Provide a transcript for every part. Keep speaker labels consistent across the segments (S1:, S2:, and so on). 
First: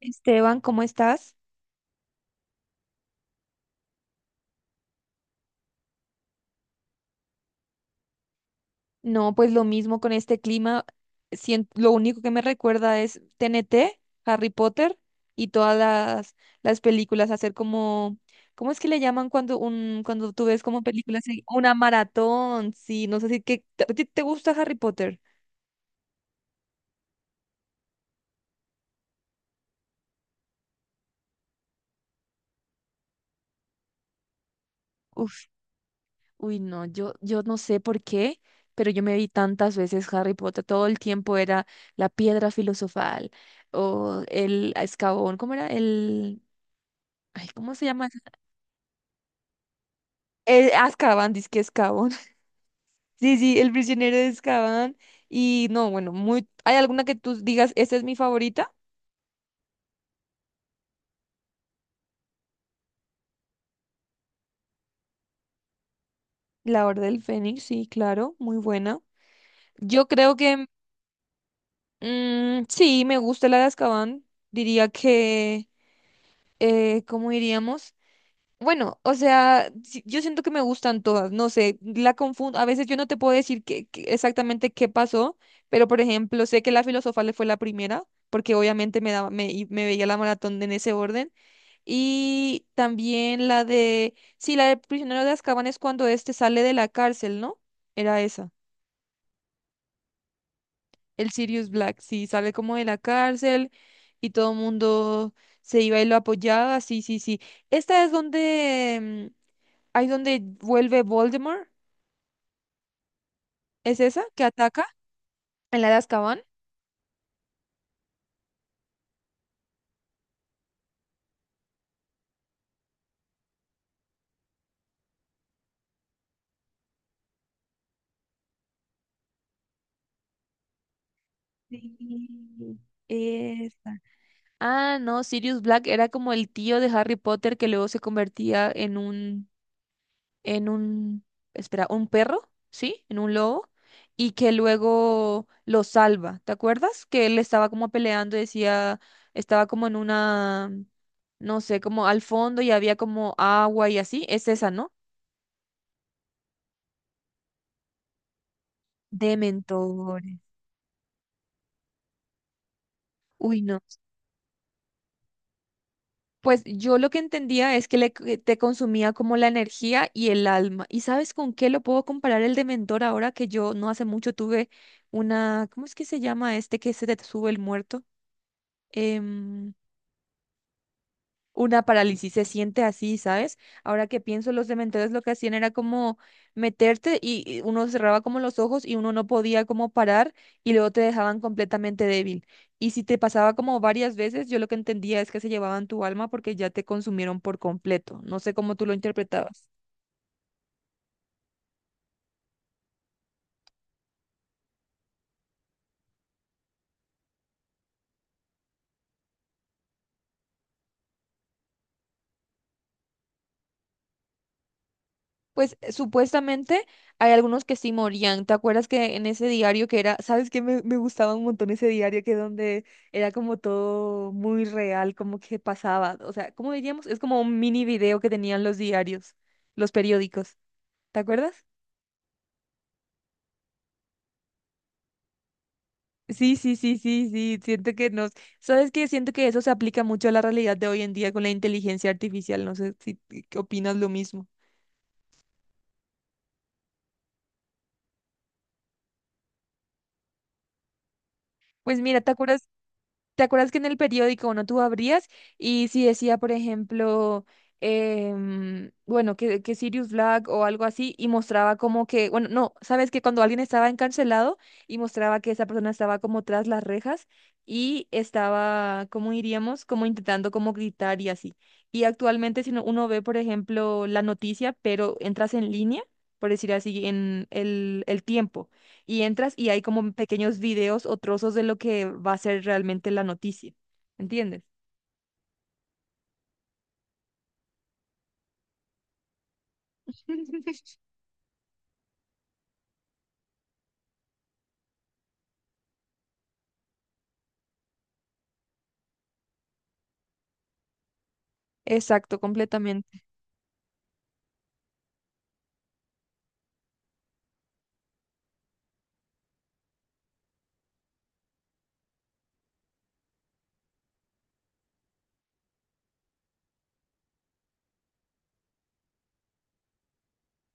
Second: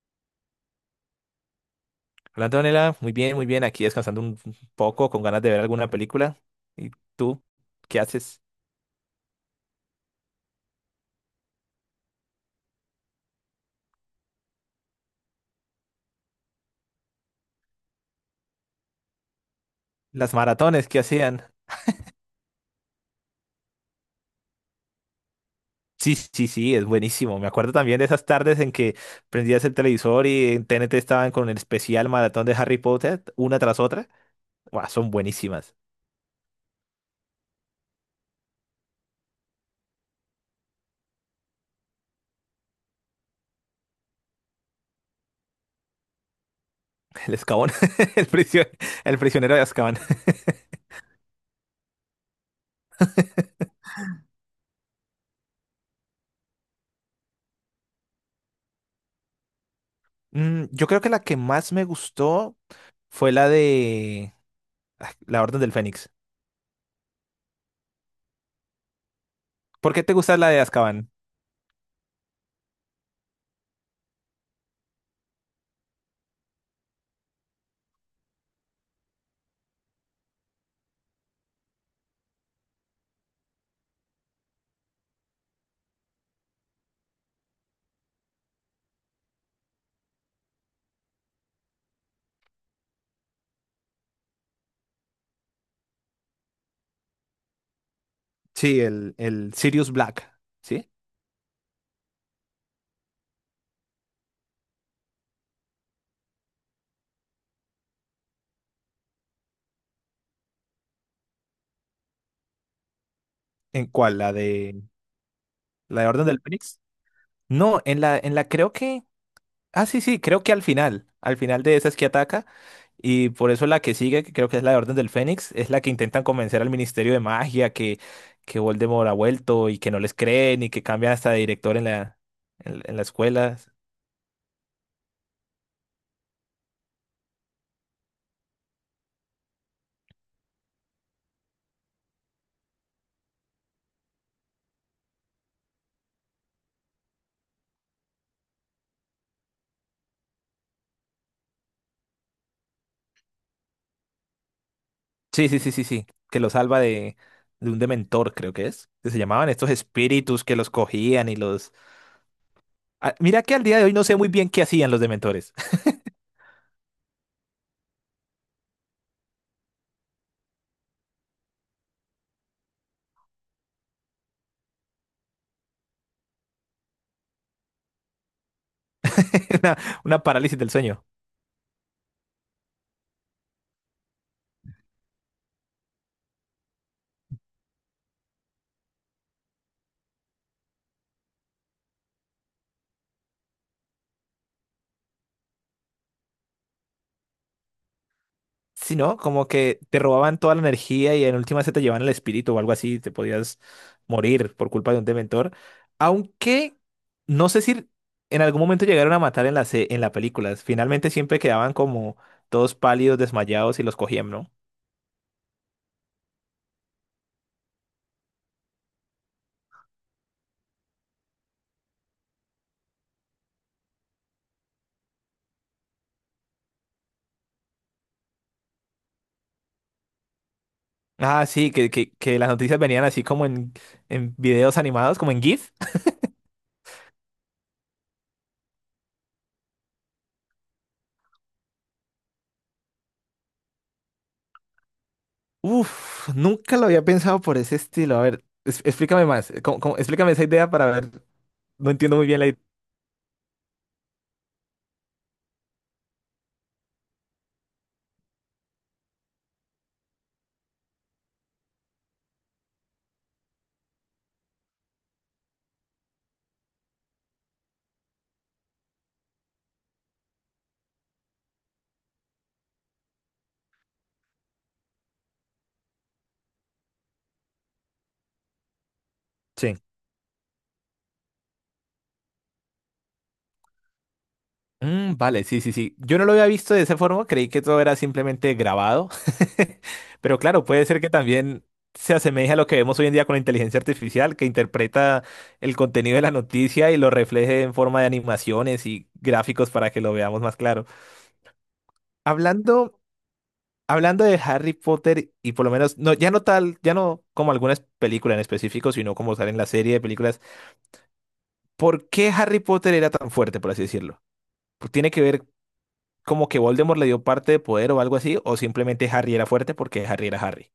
S1: Esteban, ¿cómo estás?
S2: Hola Antonella, muy bien, muy bien. Aquí descansando un poco con ganas de ver alguna película. ¿Y tú qué haces?
S1: No, pues lo mismo con este clima. Lo único que me recuerda es T N T, Harry Potter y las películas. Hacer como, ¿cómo es que le llaman cuando cuando
S2: Las
S1: tú ves como
S2: maratones que
S1: películas?
S2: hacían.
S1: Una maratón, sí, no sé si que, ¿a ti te gusta Harry Potter?
S2: Sí, sí, sí, es buenísimo. Me acuerdo también de esas tardes en que prendías el televisor y en TNT estaban con el especial maratón de Harry Potter, una tras otra. Buah, son
S1: Uf,
S2: buenísimas.
S1: uy, no, yo no sé por qué, pero yo me vi tantas veces Harry Potter. Todo el tiempo era la piedra filosofal o el escabón, ¿cómo era?
S2: El
S1: Ay,
S2: Azkaban,
S1: ¿cómo se llama?
S2: el prisio- el prisionero de Azkaban.
S1: El Azkaban, dice que Azkaban. Sí, sí, el prisionero de Azkaban. Y no, bueno, muy... ¿Hay alguna que tú digas, esta es mi favorita?
S2: Mm, yo creo que la que más me gustó fue la de La Orden del Fénix.
S1: La Orden del Fénix, sí, claro, muy buena.
S2: ¿Por qué
S1: Yo
S2: te
S1: creo
S2: gusta la de
S1: que
S2: Azkaban?
S1: sí, me gusta la de Azkaban. Diría que, ¿cómo diríamos? Bueno, o sea, sí, yo siento que me gustan todas, no sé, la confundo, a veces yo no te puedo decir exactamente qué pasó, pero por ejemplo, sé que la filosofal fue la primera, porque obviamente y me veía la maratón en ese orden. Y también sí, la de Prisionero de Azkaban es cuando este sale de la cárcel, ¿no? Era esa,
S2: Sí, el Sirius Black. ¿Sí?
S1: el Sirius Black, sí, sale como de la cárcel y todo el mundo se iba y lo apoyaba, sí, sí, sí. Esta es donde, ahí donde vuelve Voldemort,
S2: ¿En
S1: ¿es
S2: cuál?
S1: esa que ataca en la de
S2: La de Orden
S1: Azkaban?
S2: del Fénix? No, en la creo que. Ah, sí, sí, creo que al final. Al final de esa es que ataca. Y por eso la que sigue, que creo que es la de Orden del Fénix, es la que intentan convencer al Ministerio de Magia que Voldemort ha vuelto y que no les creen y que cambian hasta de director en la,
S1: Sí,
S2: en la escuela.
S1: esa. Ah, no, Sirius Black era como el tío de Harry Potter que luego se convertía en un en un, espera, un perro, ¿sí? En un lobo, y que luego lo salva. ¿Te acuerdas? Que él estaba como peleando, y decía, estaba como en una, no sé, como al fondo y había como agua y así. Es esa, ¿no?
S2: Sí, sí, sí, sí, sí. Que lo salva de un dementor, creo que es. Que se llamaban estos
S1: Dementores.
S2: espíritus que los cogían y los. Ah, mira que
S1: Uy,
S2: al día
S1: no.
S2: de hoy no sé muy bien qué hacían los dementores.
S1: Pues yo lo que entendía es que que te consumía como la energía y el alma. ¿Y sabes con qué lo puedo comparar el dementor ahora que yo no hace mucho tuve una, ¿cómo es que se llama este que se te sube el muerto? Em,
S2: Una, una parálisis del sueño.
S1: una parálisis, se siente así, ¿sabes? Ahora que pienso, los cementerios lo que hacían era como meterte y uno cerraba como los ojos y uno no podía como parar y luego te dejaban completamente débil. Y si te pasaba como varias veces, yo lo que entendía es que se llevaban tu alma porque ya te consumieron por completo. No sé cómo tú lo
S2: Sí, ¿no? Como
S1: interpretabas.
S2: que te robaban toda la energía y en última se te llevaban el espíritu o algo así, te podías morir por culpa de un dementor. Aunque no sé si en algún momento llegaron a matar en la, en la película. Finalmente siempre quedaban como todos pálidos, desmayados y los cogían, ¿no?
S1: Pues supuestamente hay algunos que sí morían. ¿Te acuerdas que en ese diario que era, sabes que me gustaba un montón ese diario que donde era como todo muy real, como que pasaba? O sea, ¿cómo diríamos? Es como un mini video que tenían los diarios, los periódicos. ¿Te
S2: Ah,
S1: acuerdas?
S2: sí, que las noticias venían así como en videos animados, como en GIF.
S1: Sí, sí, sí, sí, sí. Siento que nos, sabes que siento que eso se aplica mucho a la realidad de hoy en día con la inteligencia artificial. No sé si opinas lo mismo.
S2: Uf, nunca lo había pensado por ese estilo. A ver, explícame más. Explícame esa idea para ver. No
S1: Pues
S2: entiendo
S1: mira,
S2: muy
S1: ¿te
S2: bien la
S1: acuerdas? ¿Te acuerdas que en el periódico, no tú abrías y si decía, por ejemplo, bueno, que Sirius Black o algo así y mostraba como que, bueno, no, sabes que cuando alguien estaba encarcelado y mostraba que esa persona estaba como tras las rejas y estaba, ¿cómo diríamos? Como intentando como gritar y así. Y actualmente uno ve, por ejemplo, la noticia, pero entras en línea, por decir así, en el tiempo y entras y
S2: idea.
S1: hay como pequeños videos o trozos de lo que va a ser realmente la noticia. ¿Entiendes?
S2: Mm, vale, sí, sí, sí. Yo no lo había visto de esa forma, creí que todo era simplemente grabado. Pero claro, puede ser que también se asemeje a lo que vemos hoy en día con la inteligencia artificial, que interpreta el contenido de la noticia y lo refleje en forma de animaciones y gráficos para que lo veamos más claro.
S1: Exacto,
S2: Hablando,
S1: completamente.
S2: hablando de Harry Potter y por lo menos, no, ya no tal, ya no como algunas películas en específico, sino como sale en la serie de películas, ¿por qué Harry Potter era tan fuerte, por así decirlo? ¿Tiene que ver como que Voldemort le dio parte de poder o algo así, o simplemente Harry era fuerte porque Harry era Harry?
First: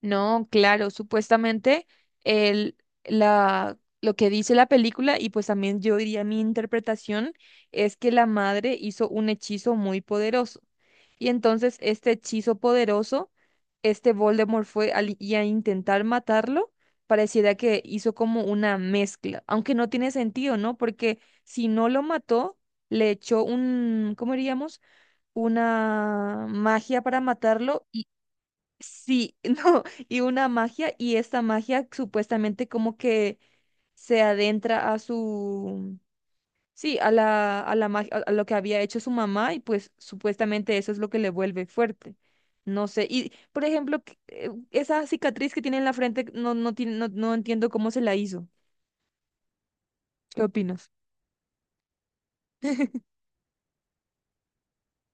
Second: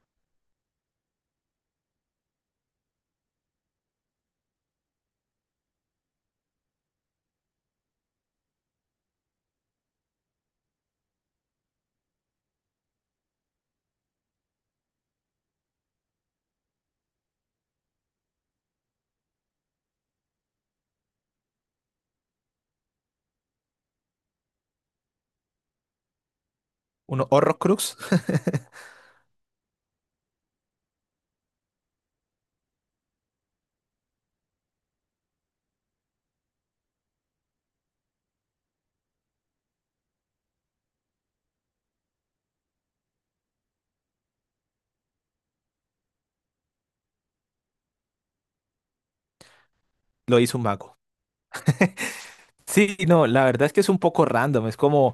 S1: No, claro, supuestamente el, lo que dice la película y pues también yo diría mi interpretación es que la madre hizo un hechizo muy poderoso. Y entonces este hechizo poderoso, este Voldemort fue a intentar matarlo, pareciera que hizo como una mezcla, aunque no tiene sentido, ¿no? Porque si no lo mató, le echó un, ¿cómo diríamos? Una magia para
S2: Uno,
S1: matarlo
S2: Horrocrux,
S1: y sí, no, y una magia y esta magia supuestamente como que se adentra a su sí, a la, mag- a lo que había hecho su mamá y pues supuestamente eso es lo que le vuelve fuerte. No sé, y por ejemplo, esa cicatriz que tiene en la frente, no, no, tiene, no, no entiendo cómo se la hizo.
S2: lo
S1: ¿Qué
S2: hizo un
S1: opinas?
S2: mago. Sí, no, la verdad es que es un poco random. Es como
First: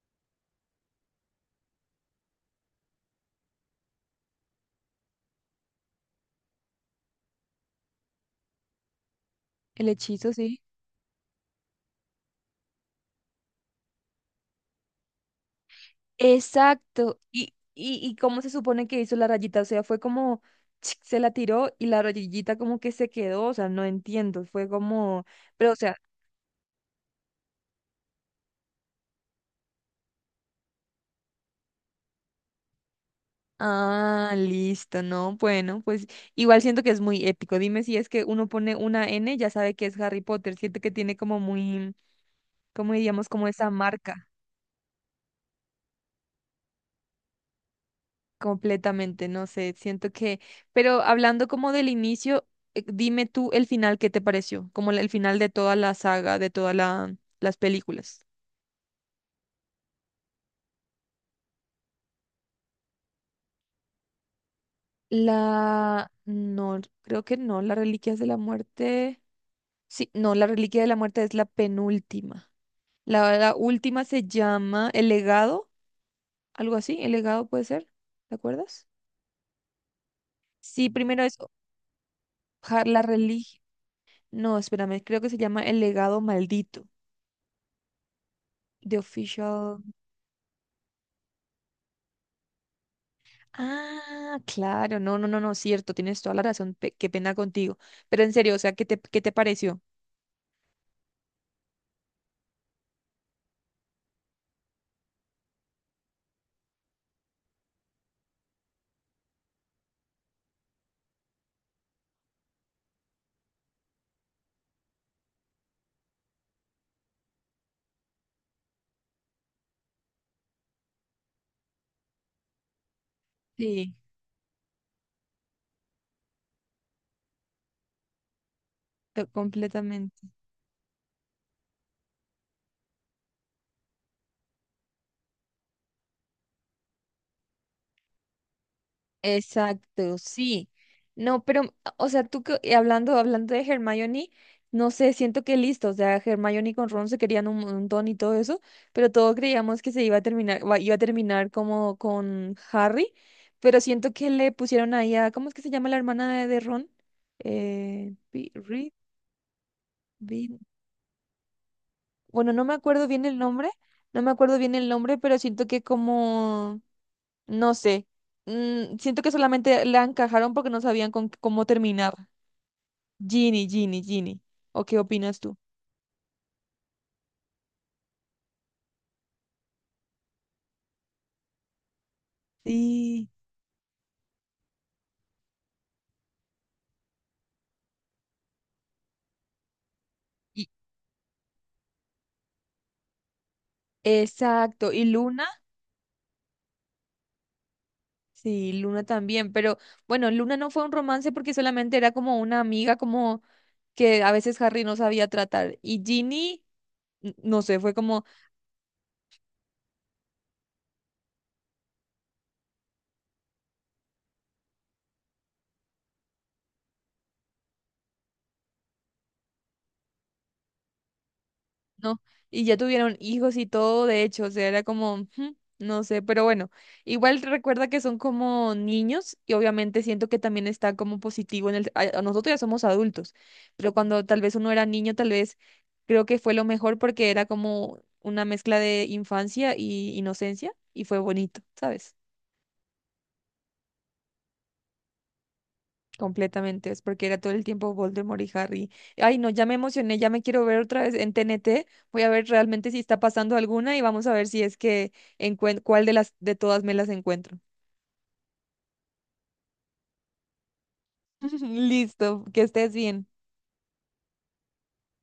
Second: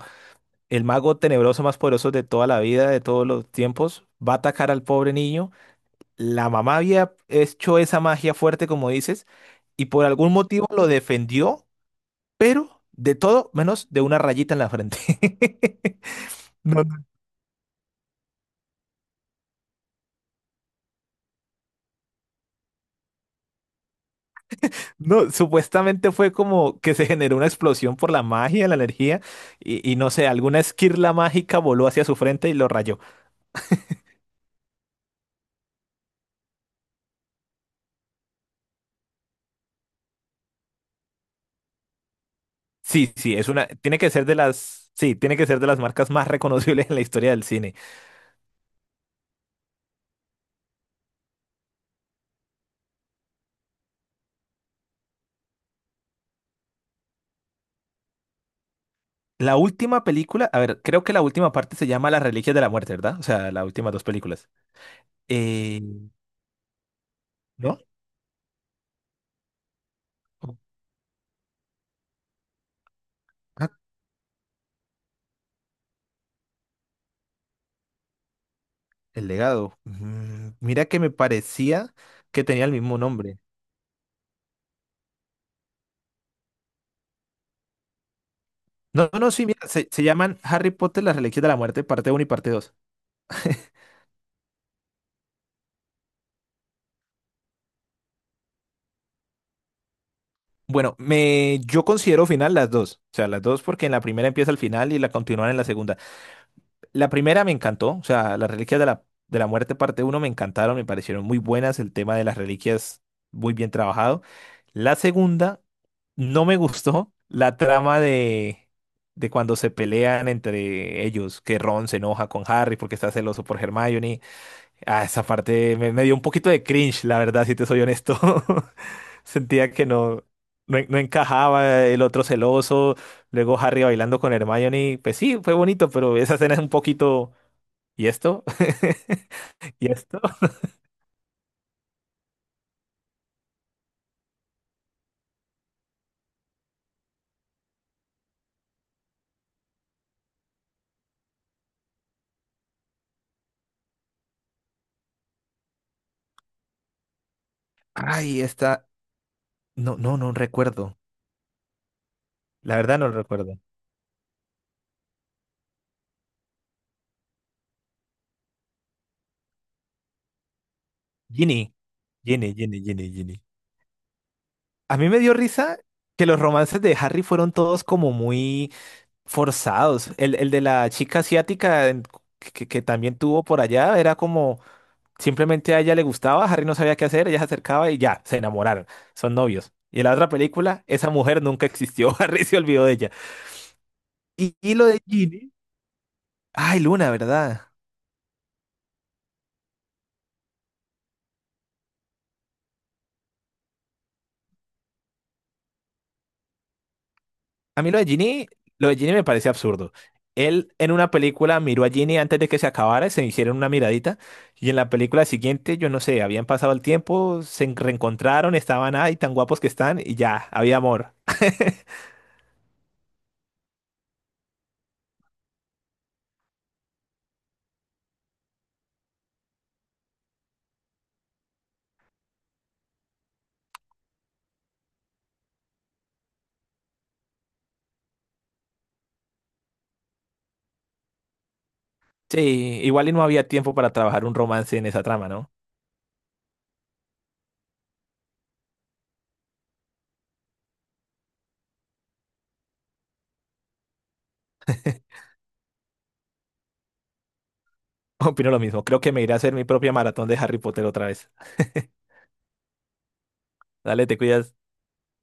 S2: el mago tenebroso más poderoso de toda la vida, de todos los tiempos, va a atacar al pobre niño. La mamá había hecho esa magia fuerte, como dices, y
S1: El
S2: por
S1: hechizo,
S2: algún
S1: sí.
S2: motivo lo defendió, pero de todo menos de una rayita en la frente. No,
S1: Exacto. ¿Y cómo se supone que hizo la rayita? O sea, fue como se la tiró y la rayita como que se quedó, o sea, no entiendo, fue como,
S2: No,
S1: pero o sea,
S2: supuestamente fue como que se generó una explosión por la magia, la energía, y no sé, alguna esquirla mágica voló hacia su frente y lo rayó.
S1: ah, listo, no, bueno, pues igual siento que es muy épico. Dime si es que uno pone una N, ya sabe que es Harry Potter, siento que tiene como muy, como
S2: Sí,
S1: diríamos,
S2: sí,
S1: como
S2: es una,
S1: esa
S2: tiene que ser
S1: marca
S2: de las, sí, tiene que ser de las marcas más reconocibles en la historia del cine.
S1: completamente, no sé, siento que, pero hablando como del inicio, dime tú el final, ¿qué te pareció? Como el final de toda la saga, de todas las películas.
S2: La última película, a ver, creo que la última parte se llama Las Reliquias de la Muerte, ¿verdad? O sea, las últimas dos películas. Eh,
S1: La, no, creo que no, la
S2: ¿No?
S1: Reliquias de la Muerte, sí, no, la Reliquia de la Muerte es la penúltima. La
S2: Ah,
S1: última se llama El Legado, algo así, El Legado puede ser, ¿te acuerdas?
S2: El Legado. Mm, mira
S1: Sí,
S2: que me
S1: primero es
S2: parecía que tenía el mismo
S1: la
S2: nombre.
S1: religión. No, espérame, creo que se llama El Legado Maldito, The
S2: No, no, no, sí, mira,
S1: Official.
S2: se llaman Harry Potter, Las Reliquias de la Muerte, parte uno y parte 2.
S1: Ah, claro, no, no, no, no, cierto, tienes toda la razón, qué pena contigo. Pero en serio, o sea, qué te pareció?
S2: Bueno, yo considero final las dos, o sea, las dos porque en la primera empieza el final y la continúan en la segunda. La primera me encantó, o sea, las reliquias de la muerte parte uno me encantaron, me parecieron muy buenas, el tema de las reliquias muy bien trabajado. La segunda no me gustó, la trama de cuando se pelean entre ellos, que Ron se enoja con Harry porque está celoso por
S1: Sí,
S2: Hermione. Ah, esa parte me dio un poquito de cringe, la verdad, si te soy honesto. Sentía que no,
S1: completamente.
S2: no, no encajaba el otro celoso, luego Harry bailando con Hermione. Pues sí, fue bonito, pero esa escena es un poquito... ¿Y esto? ¿Y
S1: Exacto,
S2: esto?
S1: sí. No, pero, o sea, y hablando, hablando de Hermione, no sé, siento que listo, o sea, Hermione con Ron se querían un montón y todo eso, pero todos creíamos que se iba a terminar, iba a terminar como con Harry, pero siento que le pusieron ahí a, ¿cómo es que se llama la hermana de Ron?
S2: Ay, esta...
S1: Reed,
S2: No, no, no
S1: Vi-
S2: recuerdo.
S1: bueno, no me
S2: La verdad
S1: acuerdo
S2: no
S1: bien el
S2: recuerdo.
S1: nombre, no me acuerdo bien el nombre, pero siento que como no sé. Siento que solamente la encajaron porque no sabían con cómo
S2: Ginny.
S1: terminar.
S2: Ginny, Ginny, Ginny, Ginny.
S1: Ginny, Ginny, Ginny. ¿O
S2: A
S1: qué
S2: mí me dio
S1: opinas tú?
S2: risa que los romances de Harry fueron todos como muy... forzados. El de la chica asiática que también
S1: Sí.
S2: tuvo por allá era como simplemente a ella le gustaba, Harry no sabía qué hacer, ella se acercaba y ya, se enamoraron, son novios. Y en la otra
S1: y-
S2: película, esa mujer nunca existió. Harry se olvidó de ella. Y lo
S1: exacto.
S2: de
S1: ¿Y Luna?
S2: Ginny, ay, Luna, ¿verdad?
S1: Sí, Luna también. Pero bueno, Luna no fue un romance porque solamente era como una amiga, como que a veces Harry no sabía tratar. Y Ginny, no sé,
S2: A mí
S1: fue como
S2: Lo de Genie me parece absurdo. Él en una película miró a Genie antes de que se acabara, se hicieron una miradita y en la película siguiente, yo no sé, habían pasado el tiempo, reencontraron, estaban ahí tan guapos que están y ya, había amor.
S1: no, y ya tuvieron hijos y todo, de hecho, o sea, era como, "Ujú, no sé, pero bueno, igual recuerda que son como niños y obviamente siento que también está como positivo en el, a nosotros ya somos adultos, pero cuando tal vez uno era niño, tal vez creo que fue lo mejor porque era como una mezcla de infancia y inocencia y fue bonito, ¿sabes?
S2: Sí, igual y no había tiempo para trabajar un romance en esa trama, ¿no?
S1: Completamente, es porque era todo el tiempo Voldemort y Harry. Ay, no, ya me emocioné, ya me quiero ver otra vez en TNT. Voy a ver realmente si está pasando alguna y vamos a ver si es que encuentro cuál de las de todas me las encuentro.
S2: Opino lo mismo, creo que me iré a hacer mi propia maratón de Harry Potter otra vez.
S1: Listo, que estés bien.
S2: Dale, te cuidas.